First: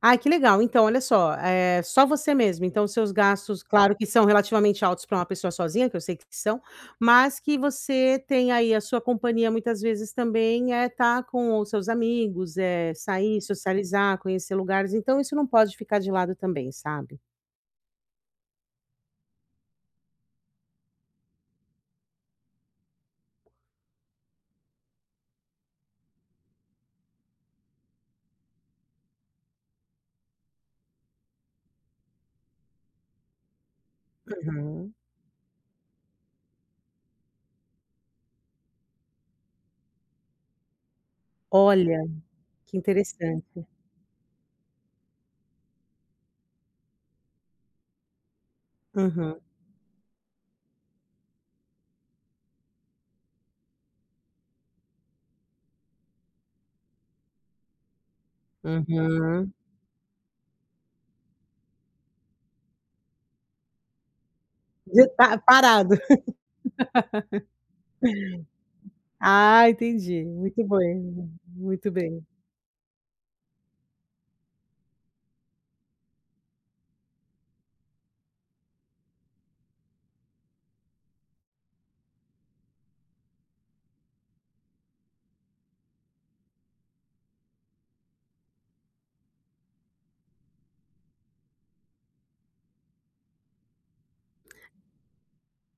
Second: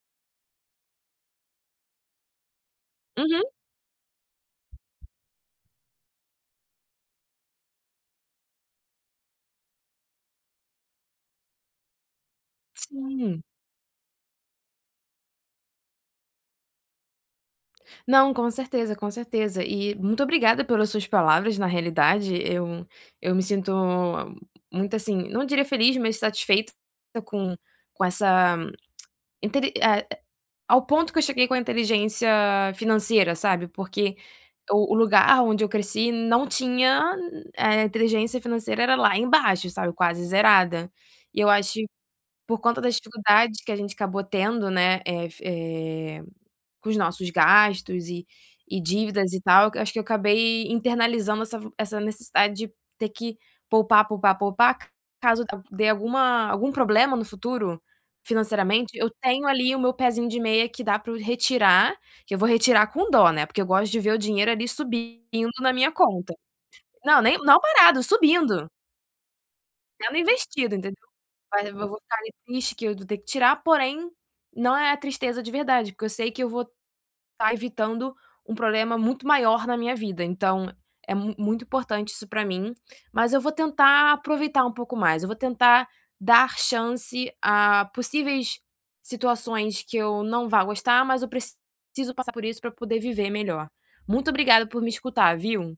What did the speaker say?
Ai, que legal! Então, olha só, é só você mesmo. Então, os seus Uhum. gastos claro, que são relativamente altos para uma pessoa sozinha, que eu sei que são, mas que você tem aí a sua companhia, muitas vezes, também, é estar com os seus amigos, eh, sair, Sim. socializar, conhecer lugares, então isso não pode ficar de lado também, sabe? Não, com certeza, com certeza. E muito obrigada pelas suas palavras. Na realidade, eu eu me sinto muito assim, não diria feliz, mas satisfeita com com essa entende, eh, a ao ponto que eu cheguei com a inteligência financeira, sabe, porque o Uhum. o lugar onde eu cresci não tinha eh, inteligência financeira era lá embaixo, sabe, quase zerada. E eu acho Olha, por que conta das dificuldades interessante. que a gente acabou tendo, né, eh, fi eh, com os nossos gastos e e dívidas Uhum. e tal, eu acho que eu acabei internalizando essa vo essa necessidade de ter que poupar, poupar, poupar, ca caso al dê alguma algum problema no futuro, financeiramente, eu tenho Uhum. ali o meu pezinho de meia que dá para eu retirar, que eu vou retirar com dó, né, porque eu gosto de ver o dinheiro ali De estar subindo na parado. minha conta. Não, nem não parado, subindo. Ah, Sendo entendi! Muito investido, bom enten is mas eu v muito vou ficar bem. ali triste que eu vou ter que tirar, porém, não é a tristeza de verdade. Porque eu sei que eu vou estar evitando um problema muito maior na minha vida, então, é mu muito importante isso para mim. Mas eu vou tentar aproveitar um pouco mais, eu vou tentar dar chance a possíveis situações que eu não vá gostar, mas eu preciso passar por isso para eu poder viver melhor. Muito obrigada por me escutar, viu.